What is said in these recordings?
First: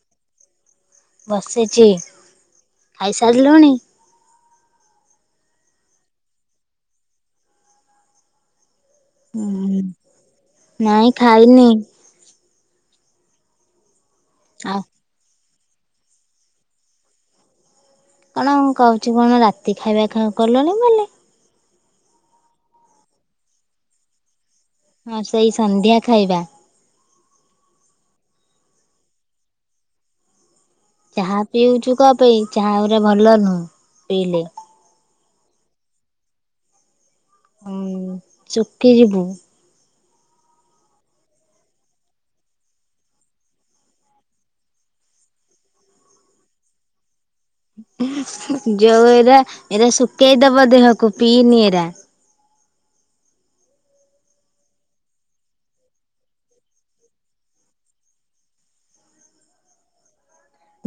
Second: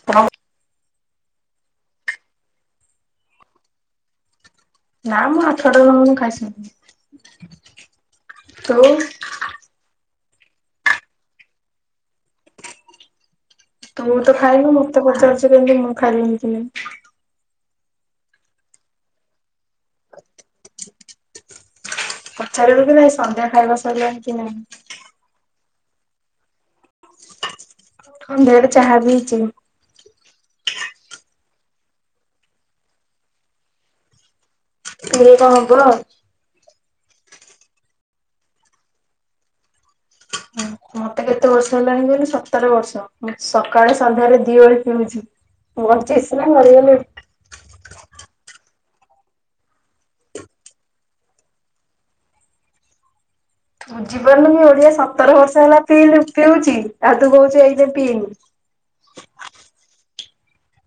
[unintelligible] ବସିଚି ଖାଇସାରିଲୁଣି? ନା ମୁଁ ଆଠଟାରୁ [unintelligible] ଖାଇ ସାଇଲିଣି ତୁ? ହୁ ନାଇଁ ଖାଇନି। ତୁ ତ ଖାଇନୁ ଆଉ ମୋତେ ପଚାରୁଛୁ କେମିତି ମୁଁ ଖାଇଲିଣି କି ନାଇଁ। କଣ କହୁଛି କଣ ରାତି ଖାଇବା ଖାଉ କଲୁଣି ବୋଲି। ପଚାରିବୁ କି ନାଇଁ ସନ୍ଧ୍ୟା ଖାଇବା ସରିଲାଣି କି ନାଇଁ? ହଁ ସେଇ ସନ୍ଧ୍ୟା ଖାଇବା। ସନ୍ଧ୍ୟାବେଳେ ଚାହା ପିଇଚି। ଚାହା ପିଉଚୁ କଣ ପାଇଁ ଚାହା ଗୁରା ଭଲ ନୁହଁ ପିଇଲେ। ପିଲେ କଣ ହବ? ଉଁ ଚୁକି ଯିବୁ। ଏତେ ବର୍ଷ ହେଲାଣି କହିଲୁ ସତର ବର୍ଷ ସକାଳେ ସନ୍ଧ୍ୟାରେ ଦି ଓଳି ପିଉଛି। ମୋର ଚେସି ନା ମରିଗଲେ ଯୋଉ ଏରା ଏରା ଶୁଖେଇଦବ ଦେହକୁ ପିଇନି ଏରା। ବୁଝିପାରୁନୁକି ଓଡିଆ ସତର ବର୍ଷ ହେଲା ପିଇଲୁ ପିଉଛି ଆଉ ତୁ କହୁଛୁ ଏଇ ନେ ପିଇନି।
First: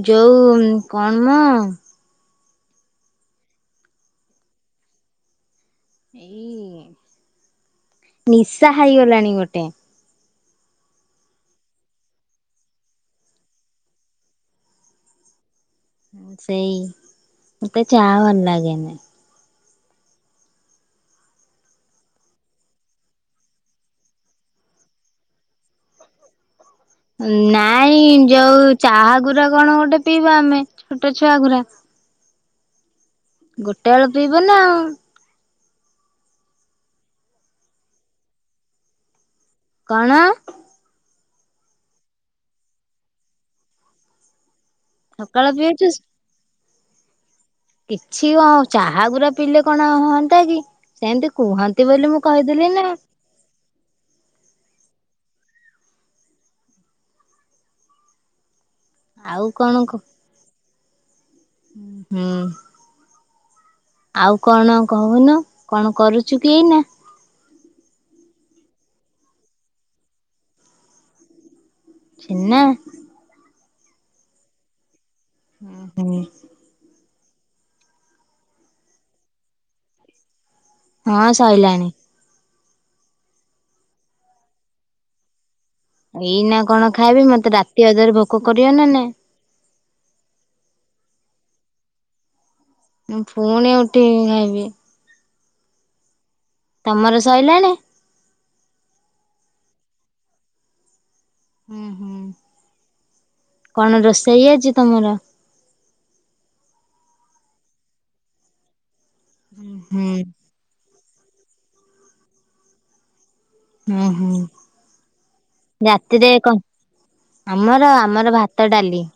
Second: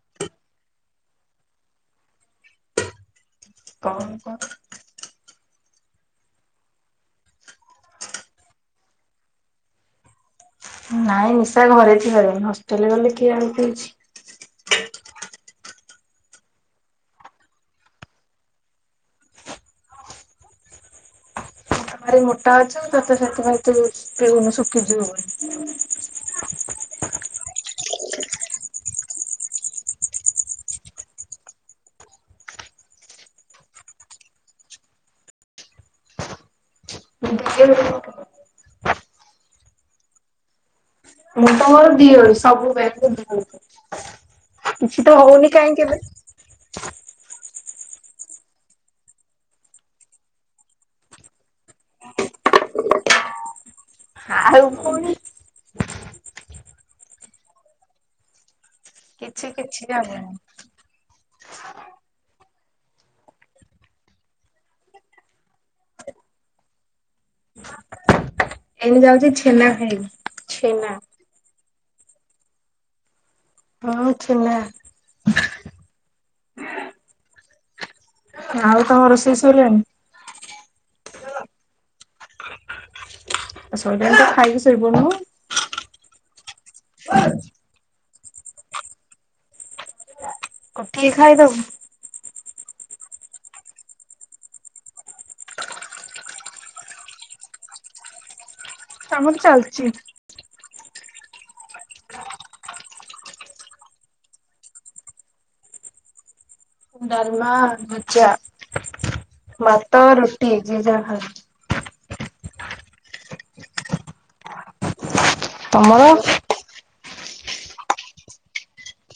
ଯୋଉ କଣ ମ କଣ କର୍ ଏଇ ନିଶା ହେଇଗଲାଣି ଗୋଟେ। ନାଇଁ ନିଶା ଘରେ [unintelligible] ହଷ୍ଟେଲରେ ଗଲେ କିଏ ଆଉ ପିଉଚି। ସେଇ ମତେ ଚା ଭଲ ଲାଗେନି। ଭାରି ମୋଟା ଅଛୁ ତତେ ସେଥିପାଇଁ ତୁ ପିଉନୁ ଶୁଖିଯିବୁ ବୋଲି। ନାଇଁ ଯୋଉ ଚାହା ଗୁରା କଣ ଗୋଟେ ପିଇବା ଆମେ ଛୋଟ ଛୁଆ ଗୁରା। ଗୋଟେ ବେଳ ପିଇବ ନା ଆଉ। [inaudible] କଣ? ମୁଁ ତ ମୋର ଦିଅଳି ସବୁବେଳେ ଦୁ କିଛି ତ ହଉନି ସକାଳେ କାହିଁ ପିଉଛୁ କେବେ? କିଛି କଣ ଚାହାଗୁରା ପିଇଲେ କଣ ହୁଅନ୍ତା କି ସେମତି କୁହନ୍ତି ବୋଲି ମୁଁ କହିଦେଲି ନା। ଆଉ ପୁଣି ଆଉ କିଛି କଣ କିଛି କ ହବନି। ହୁଁ। ଆଉ କଣ କହୁନ କଣ କରୁଚୁ କି ଏଇନା? ଏଇନି ଯାଉଚି ଛେନା ଖାଇବି ଛେନା। ଛେନା? ହଁ ଛେନା। ହୁଁ। ଆଉ ତମ ରୋଷେଇ ସଇଲାଣି? ହଁ ସଇଲାଣି। ଆ ସଇଲାଣି ତ ଖାଇକି ଶୋଇପଡୁନୁ। ଏଇ ନା କଣ ଖାଇବି, ମତେ ରାତି ଅଧରେ ଭୋକ କରିବ ନା ନାଇଁ। ଉଠିକି ଖାଇଦବୁ। ମୁଁ ପୁଣି ଉଠିବି ଖାଇବି? ତମର ସଇଲାଣି? ଆମର ଚାଲିଚି। ହୁଁ ହୁଁ କଣ ରୋଷେଇ ଆଜି ତମର? ଡାଲମା, ଭଜା, ଭାତ, ହୁଁ ରୁଟି ଯିଏ ଯାହା ଖାଇଵ। ହୁଁ ହୁଁ ତମର? ରାତିରେ କଣ? ଆମର ଆମର ଭାତ, ଡାଲି।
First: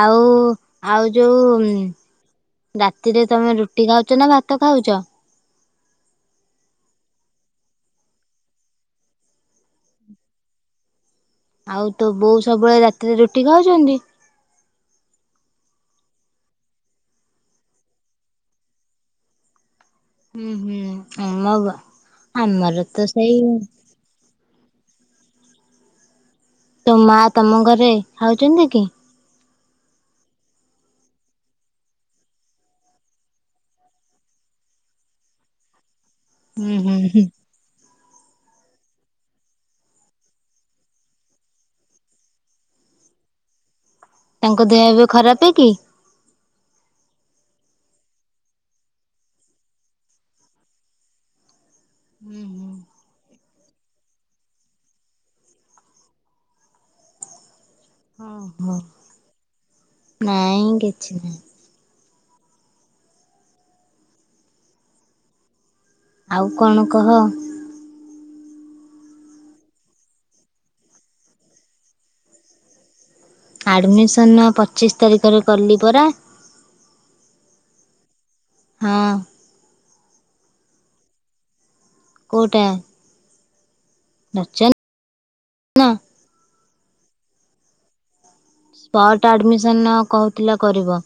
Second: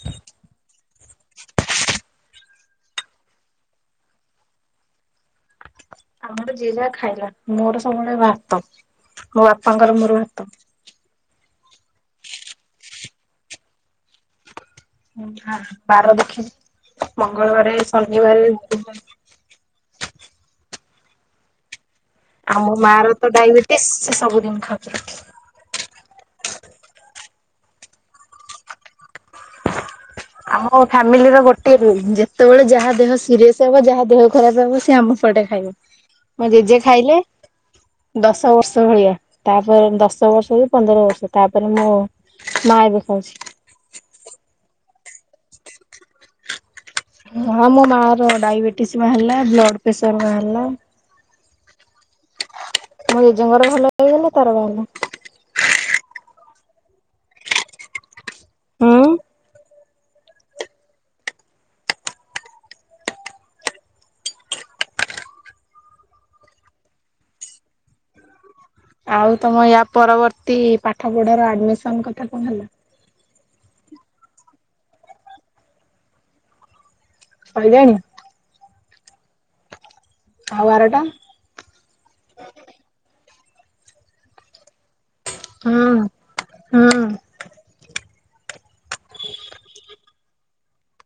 ଆଉ, ଆଉ ଯୋଉ ରାତିରେ ତମେ ରୁଟି ଖାଉଚ, ନା ଭାତ ଖାଉଚ? ଆମର ଯିଏ ଯାହା ଖାଇଲା, ମୋର ସବୁବେଳେ ଭାତ। ମୋ ବାପାଙ୍କର ମୋର ଭାତ। ଆଉ ତୋ ବୋଉ ସବୁବେଳେ ରାତିରେ ରୁଟି ଖାଉଚନ୍ତି? ନାଁ, ବାର ଦେଖି ମଙ୍ଗଳବାରେ, ଶନିବାରେ ହୁଁ ହୁଁ ଆ ମ ବା ଆଉ ମା ର ତ ଡାଇବେଟିସ ସେ ସବୁଦିନ ଖାଉଚି ରୁଟି। ତୋ ମା ତମ ଘରେ ଖାଉଚନ୍ତି କି? ଆମ ଫାମିଲିର ଗୋଟିଏ ରୁଲ୍ ଯେତେବେଳେ ଯାହା ଦେହ ସିରିଅସ ହବ ଯାହା ଦେହ ଖରାପ ହବ ସେି ଆମ ପଟେ ଖାଇବ। ମୋ ହୁଁ ଜେଜେ ହୁଁ ଖାଇଲେ? ହୁଁ ଦଶ ବର୍ଷ ଭଳିଆ ତା ପରେ ଦଶ ବର୍ଷ କି ପନ୍ଦର ବର୍ଷ ତା ପରେ ମୋ ମା ଏବେ ଖାଉଚି। ତାଙ୍କ ଦେହ ଏବେ ଖରାପେ କି? ହଁ ମୋ ମା ର ଡାଇବେଟିସ ବାହାରିଲା ବ୍ଲଡ୍ ପ୍ରେସର ବାହାରିଲା। ହୁଁ, ହୁଁ। ମୋ ଜେଜେଙ୍କର ଭଲ ହେଇଗଲା ତାର ବାହାରିଲା। ଓ ହୋ ହୁଁ। ନାଇଁ କିଛି ନାଇଁ। ଆଉ କଣ କହ? ଆଉ ତମ ୟା ପରବର୍ତ୍ତୀ ପାଠ ପଢାର ଆଡମିସନ୍ କଥା କଣ ହେଲା? ଆଡ଼ମିସନ୍ ପଚିଶି ତାରିଖରେ କଲି ପରା। ସଇଲାଣି। ହଁ। ଆଉ ଆରଟା। କୋଉଟା? ନଚ। ହ- ହୁଁ। ସ୍ପଟ୍ ଆଡମିସନ୍ ନ କହୁଥିଲା କରିବ।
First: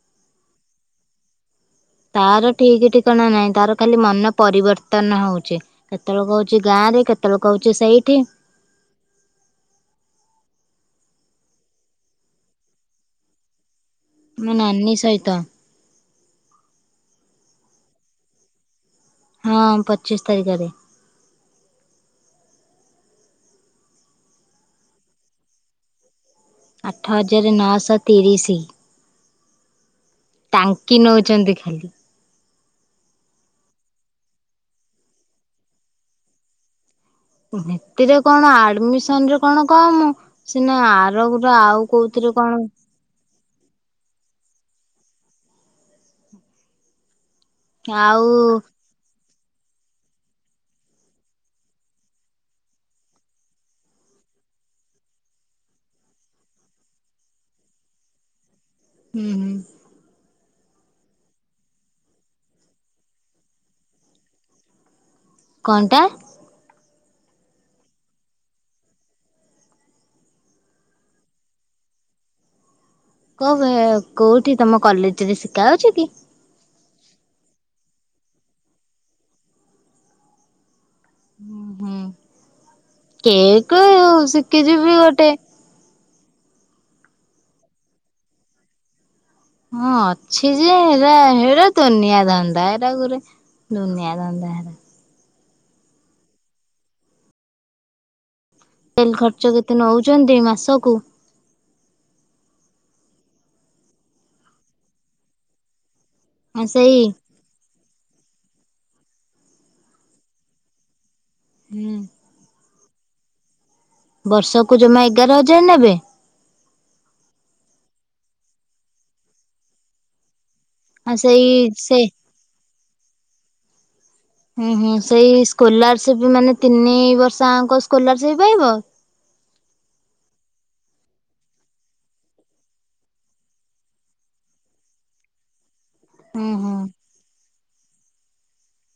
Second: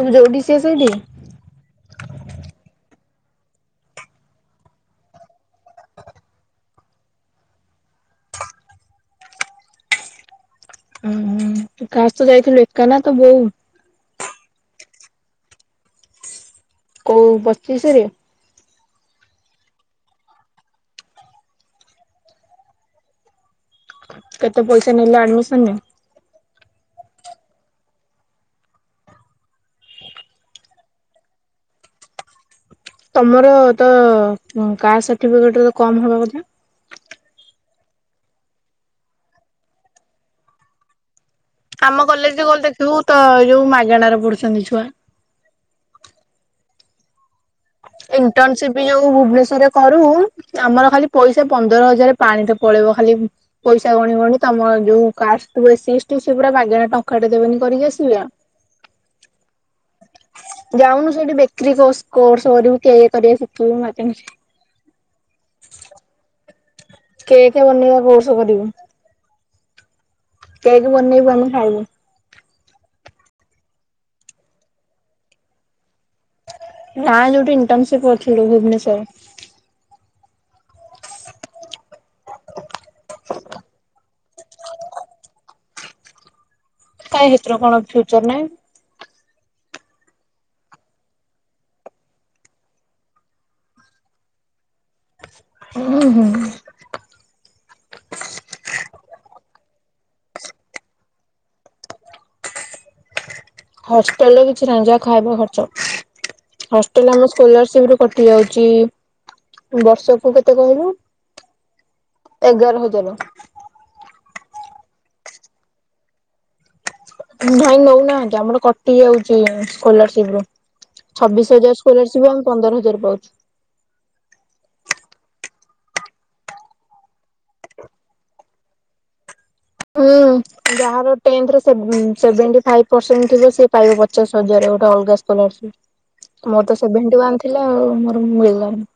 ତୁ ଯୋଉଠି, ସିଏ ସେଇଠି? ତାର ଠିକ୍ ଠିକଣା ନାହିଁ। ତାର ଖାଲି ମନ ପରିବର୍ତ୍ତନ ହଉଛି। କେତେବେଳେ କହୁଚି ଗାଁ ରେ କେତେବେଳେ କହୁଚି ସେଇଠି। ଉଁ ତୁ କାହା ସହିତ ଯାଇଥିଲୁ। ଏକା ନା ତୋ ବୋଉ? ମୋ ନାନୀ ସହିତ। କୋଉ ପଚିଶରେ? ହଁ, ପଚିଶି ତାରିଖରେ। କେତେ ପଇସା ନେଲେ ଆଡମିସନରେ? ଆଠ ହଜାର ନଅଶହ ତିରିଶି। ଟାଙ୍କି ନଉଛନ୍ତି। ତମର ତ କାଷ୍ଟ ସାର୍ଟିଫିକେଟ ରେ ତ କମ୍ ହବା କଥା। ସେଥିରେ କଣ ଆଡମିସନ୍ ରେ କଣ କମ୍ ସିନା ଆର। ଆମ କଲେଜ ଗଲେ ଦେଖିବୁ ତ ଏଇ ଯୋଉ ମାଗଣାରେ ପଡୁଛନ୍ତି ଛୁଆ। ଆଉ ଇଣ୍ଟର୍ନସିପ୍। ମି ଯୋଉ ଭୁବନେଶ୍ଵରରେ କରୁ ଆମର ଖାଲି ପଇସା ପନ୍ଦର ହଜାର ପାଣିରେ ପଳେଇବ ଖାଲି। ପଇସା ଗଣି ଗଣି ତମର ଯୋଉ କାଷ୍ଟ୍ ଏସିଏଷ୍ଟି ସେ ପୁରା ମାଗେଣା ଟଙ୍କାଟେ ଦେବେନି କରିକି ଆସିବେ। ହୁଁ ହୁଁ। ଯାଉନୁ ସେଇଠି ବେକ୍ରେରି କୋର୍ସ କରିବୁ କେକ୍ କରିବା ଶିଖିବୁ ମାଗଣାରେ। କଣ ଟା? କେକ୍ ବନେଇବା କୋର୍ସ କରିବୁ। କେକ୍ ବନେଇବୁ ଆମେ ଖାଇବୁ। [unintelligible] କୋଉଠି ତମ କଲେଜରେ ଶିଖା ହଉଛି କି? ନା ଯୋଉଠି ଇଣ୍ଟର୍ନସିପ୍ କରିଥିଲୁ ଭୁବନେଶ୍ଵରରେ। ହୁଁ ହ। କେକ୍ ଶିଖିଯିବି ଗୋଟେ। କାଇଁ ଏଥିରେ କଣ ଫ୍ୟୁଚର୍ ନାହିଁ। ହଁ ଅଛି ଯେ ହେରା ହେରା ଦୁନିଆ ଧନ୍ଦା ଏରା ଗୁରେ। ଦୁନିଆ ଧନ୍ଦା ହେରା। ହୁଁ ହୁଁ। ଡେଲି ଖର୍ଚ୍ଚ କେତେ ନଉଚନ୍ତି ମାସକୁ। ହଷ୍ଟେଲରେ କିଛି ନାଇଁ ଜା ଖାଇବା ଖର୍ଚ୍ଚ ଆ ସେଇ ହଷ୍ଟେଲରେ ଆମେ। ସ୍କୋଲାରସିପ୍ ରୁ କଟି ଯାଉଛି ବର୍ଷକୁ କେତେ କହିଲୁ। ହୁଁ। ଏଗାର ହଜାର। ବର୍ଷକୁ ଜମା ଏଗାର ହଜାର ନେବେ। ନାଇଁ ନଉନାହାନ୍ତି ଆମର କଟି ଯାଉଛି ସ୍କୋଲାରସିପରୁ। ଆଉ ସେଇ ଛବିଶ ହଜାର ସେ ସ୍କୋଲାରସିପ ଆମେ ପନ୍ଦର ହଜାର ପାଉଛୁ। ହୁଁ ହୁଁ ସେଇ ସ୍କୋଲାରସିପ୍ ମାନେ ତିନି ବର୍ଷ ଆଙ୍କ ସ୍କୋଲାରସିପ ପାଇବ? ହୁଁ ଯାହାର ଟେନ୍ଥ୍ ରେ ସେଭେ ସେଭେଣ୍ଟି ଫାଇପ୍ ପରସେଣ୍ଟ ଥିବ ସେ ପାଇବ ପଚାଶ ହଜାର ଗୋଟେ ଅଲଗା ହୁଁ ସ୍କୋଲାରସିପ୍ ମୋର ହୁଁ। ତ ସେଭେଣ୍ଟି ୱାନ ଥିଲା ଆଉ ମୋର ମିଳିଲାନି।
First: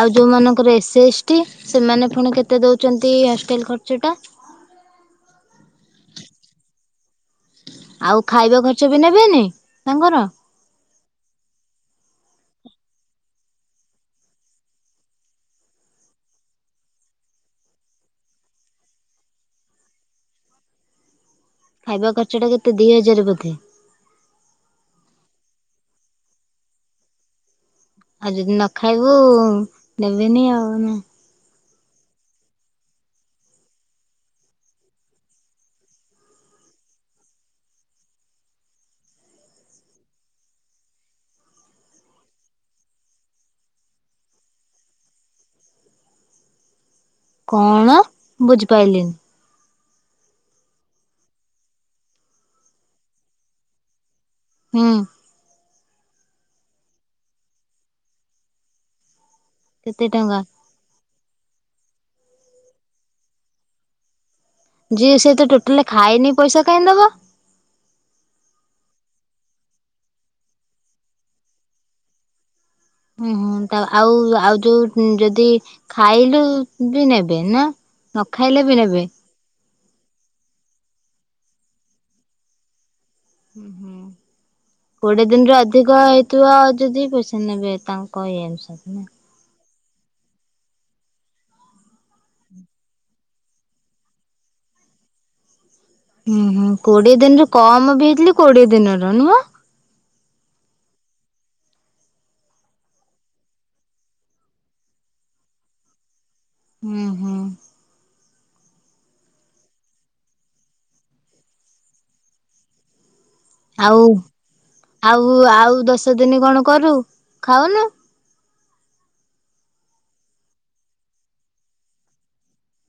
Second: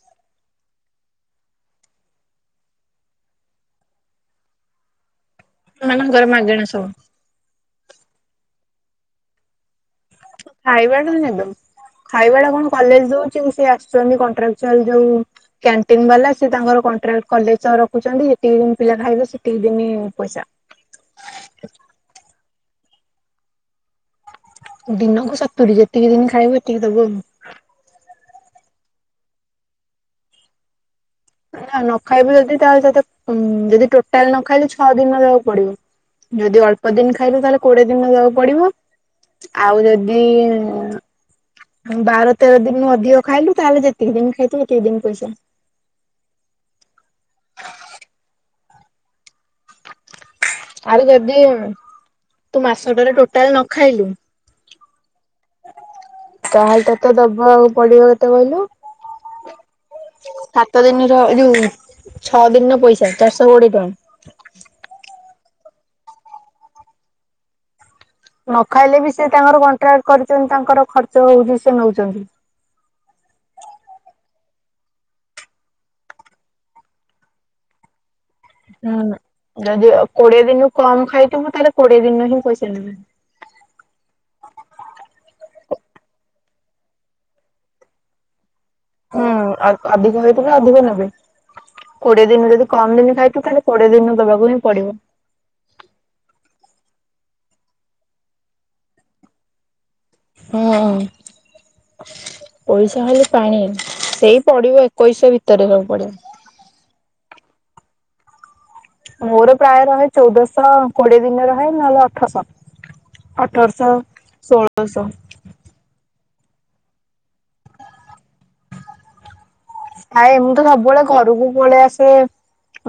ଆଉ ଯଉମାନଙ୍କର ଏସ୍ ଏସ୍ ଟି ସେମାନେ ପୁଣି କେତେ ଦଉଛନ୍ତି ହଷ୍ଟେଲ୍ ଖର୍ଚ୍ଚଟା? ସେମାନଙ୍କର ମାଗଣା ସବୁ। ଆଉ ଖାଇବା ଖର୍ଚ୍ଚ ବି ନେବେନି ତାଙ୍କର? ଖାଇବାଟା ନେବ ଖାଇବାଟା କଣ କଲେଜ ଦଉଚି ସେ ଆସୁଛନ୍ତି କଣ୍ଟ୍ରାଚୁଆଲ ଯଉ କ୍ୟାଣ୍ଟିନ ବାଲା ସେ ତାଙ୍କର କଣ୍ଟ୍ରାକ୍ଟ କଲେଜ ରଖୁଛନ୍ତି ଯେତିକି ଦିନ ପିଲା ଖାଇବେ ସେତିକି ଦିନି ପଇସା। ଖାଇବା ଖର୍ଚ୍ଚ ଟା କେତେ ଦି ହଜାର ବୋଧେ? ଦିନକୁ ସତୁୁରୀ ଯେତିକି ଦିନି ଖାଇବ ଏତିକି ଦବୁ ଆଉ। ଆଉ ଯଦି ନଖାଇବୁ ନେବେନି ଆଉ ନା? ନ ଖାଇବୁ ଯଦି ତାହେଲେ ତତେ ଉଁ ଯଦି ଟୋଟାଲ ନ ଖାଇଲୁ ଛଅ ଦିନ ରହିବାକୁ ପଡିବ। ଯଦି ଅଳ୍ପ ଦିନ ଖାଇଲୁ ତାହେଲେ କୋଡିଏ ଦିନ ଦବାକୁ ପଡିବ। ଆଉ ଯଦି ହଁ ବାର ତେର ଦିନି ଅଧିକ ଖାଇଲୁ ତାହେଲେ ଯେତିକି ଦିନ୍ ଖାଇଚୁ ଏତିକି ଦିନ୍ ପଇସା। କଣ ବୁଝିପାଇଲିନି? ଆଉ ଯଦି ତୁ ମାସଟାରେ ଟୋଟାଲ ନ ଖାଇଲୁ ହୁଁ। ତାହେଲେ ତତେ ଦବାକୁ ପଡିବ କେତେ କହିଲୁ? କେତେ ଟଙ୍କା? ତ ଦିନିର ଏଯୋଉ ଛଅ ଦିନିର ପଇସା ଚାରିଶହ କୋଡିଏ ଟଙ୍କା। ଯିଏ ସେ ତ ଟୋଟାଲି ଖାଇନି ପଇସା କାହିଁ ଦବ? ନ ଖାଇଲେ ବି ସେ ତାଙ୍କର କଣ୍ଟ୍ରାକ୍ଟ କରିଛନ୍ତି ତାଙ୍କର ଖର୍ଚ୍ଚ ହଉଛି ସେ ନଉଚନ୍ତି। ହୁଁ ହୁଁ ତା ଆଉ ଆଉ ଯୋଉ ଯଦି ଖାଇଲୁ ବି ନେବେ ନା? ନ ଖାଇଲେ ବି ନେବେ। ହୁଁ ଯଦି କୋଡିଏ ଦିନ ରୁ କମ ଖାଇଥିବଁ ତାହେଲେ କୋଡିଏ ଦିନ ହିଁ ପଇସା ନେବେ। ହୁଁ ହୁଁ। କୋଡିଏ ଦିନରେ ଅଧିକ ହେଇଥିବ ଆଉ ଯଦି ପେସେ ନେବେ ତାଙ୍କ ଏଇ ହୁଁ ଅଧିକ ହେଇଥିଲେ ନା ଅଧିକ ନେବେ। କୋଡିଏ ଦିନ ଯଦି କମ ଦିନ ଖାଇଥୁ ତାହେଲେ କୋଡିଏ ଦିନ ଦେବାକୁ ହିଁ ପଡିବ। ହୁଁ ହୁଁ କୋଡିଏ ଦିନରେ କମ ବି ହେଇଥିଲି କୋଡିଏ ଦିନର ନୁହଁ। ହୁଁ। ପଇସା ହେଲେ ପାଣି ସେଇ ପଡିବ ଏକୋଇଶହ ଭିତରେ ସବୁ ପଡିବ। ହୁଁ ହୁଁ। ମୋର ପ୍ରାୟ ରହେ ଚଉଦଶହ କୋଡିଏ ଦିନ ରହେ ନହେଲେ ଅଠରଶହ। ଅଠରଶହ ଷୋଳଶହ। ହୁ ଆଉ ଦଶ ଦିନ କଣ କରୁ ଖାଉନୁ? ଖାଏ ମୁଁ ତ ସବୁବେଳେ ଘରକୁ ପଳେଇ ଆସେ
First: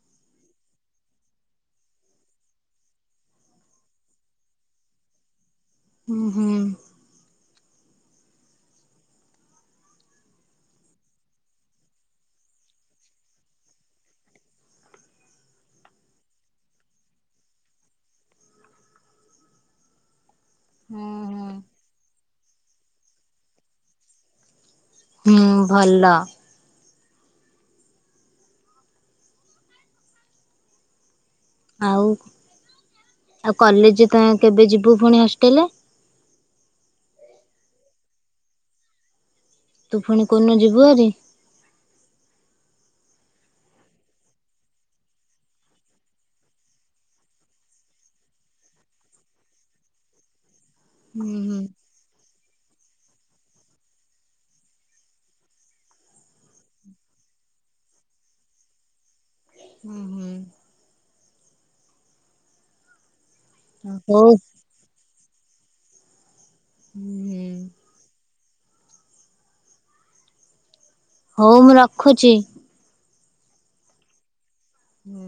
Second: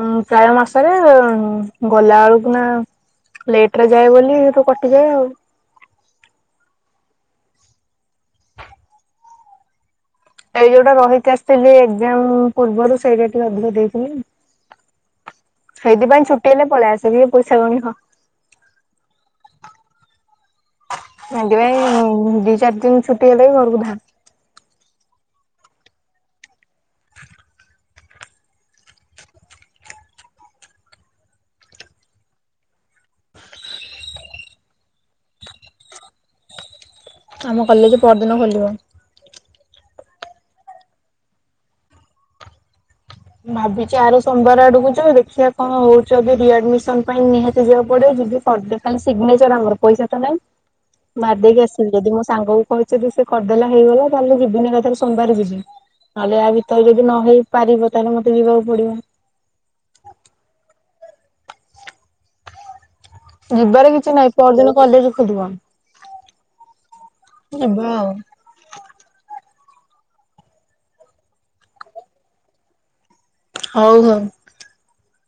ଉଁ ପ୍ରାୟ ମାସରେ ଗଲା ବେଳକୁ ନା ଲେଟ ରେ ଯାଏ ବୋଲି ତୁ କଟିଯାଏ ଆଉ। ହୁଁ ହୁଁ। ଏଇ ଯୋଉଟା ରହିକି ଆସିଥିଲି ଏଗଜାମ୍ ପୂର୍ବରୁ ସେଇଟା ଟିକେ ଅଧିକ ଦେଇଥିଲି। ସେଇଥିପାଇଁ ଛୁଟି ହେଲେ ପଳେଇ ଆସେ କିଏ ପଇସା କଣିବ। ହୁଁ। ହୁଁ ଭାଗିବା ପାଇଁ ଦି ଚାରି ଦିନ ଛୁଟି ହେଲେ ଘରକୁ ଧା। ହୁଁ ଭଲ। ହଁ। ଆଉ ଆଉ କଲେଜ ତ କେବେ ଯିବୁ ପୁଣି ହଷ୍ଟେଲ। ଆମ କଲେଜ ପରଦିନ ଖୋଲିବ। ତୁ ପୁଣି କୋଉଦିନ ଯିବୁ ହାରି? ଭାବିଛିି ଆର ସୋମବାର ଆଡକୁ ଯ ଦେଖିବା କଣ ହଉଛି ରିଆଡମିସନ ପାଇଁ ନିହାତି ଯିବାକୁ ପଡିବ ଯିବି। କର୍ଜ୍ ଖାଲି ସିଗ୍ନେଚର ଆମର ପଇସା ତ ନାଇଁ ମରି ହୁଁ ଦେଇକି ଆସିବି। ଯଦି ମୋ ସାଙ୍ଗ କୁ କହିଛି ଯଦି ସେ କରିଦେଲା ହେଇଗଲା ତାହେଲେ ଯିବିନି ଏକାଥରେ ସୋମବାର ଯିବି। ନହେଲେ ଆ ଭିତରେ ଯଦି ନ ହେଇ ପାରିବ ତାହେଲେ ମତେ ଯିବାକୁ ପଡିବ। ହୁଁ ହୁଁ। ଯିବାର ହୁଁ କିଛି ନାହିଁ ହଉ ପରଦିନ କଲେଜ ଖୋଲିବ ହୁଁ ଯିବା ଆଉ। ହଉ ମୁଁ ରଖୁଛି। ହଉ ହଉ। ହୁଁ।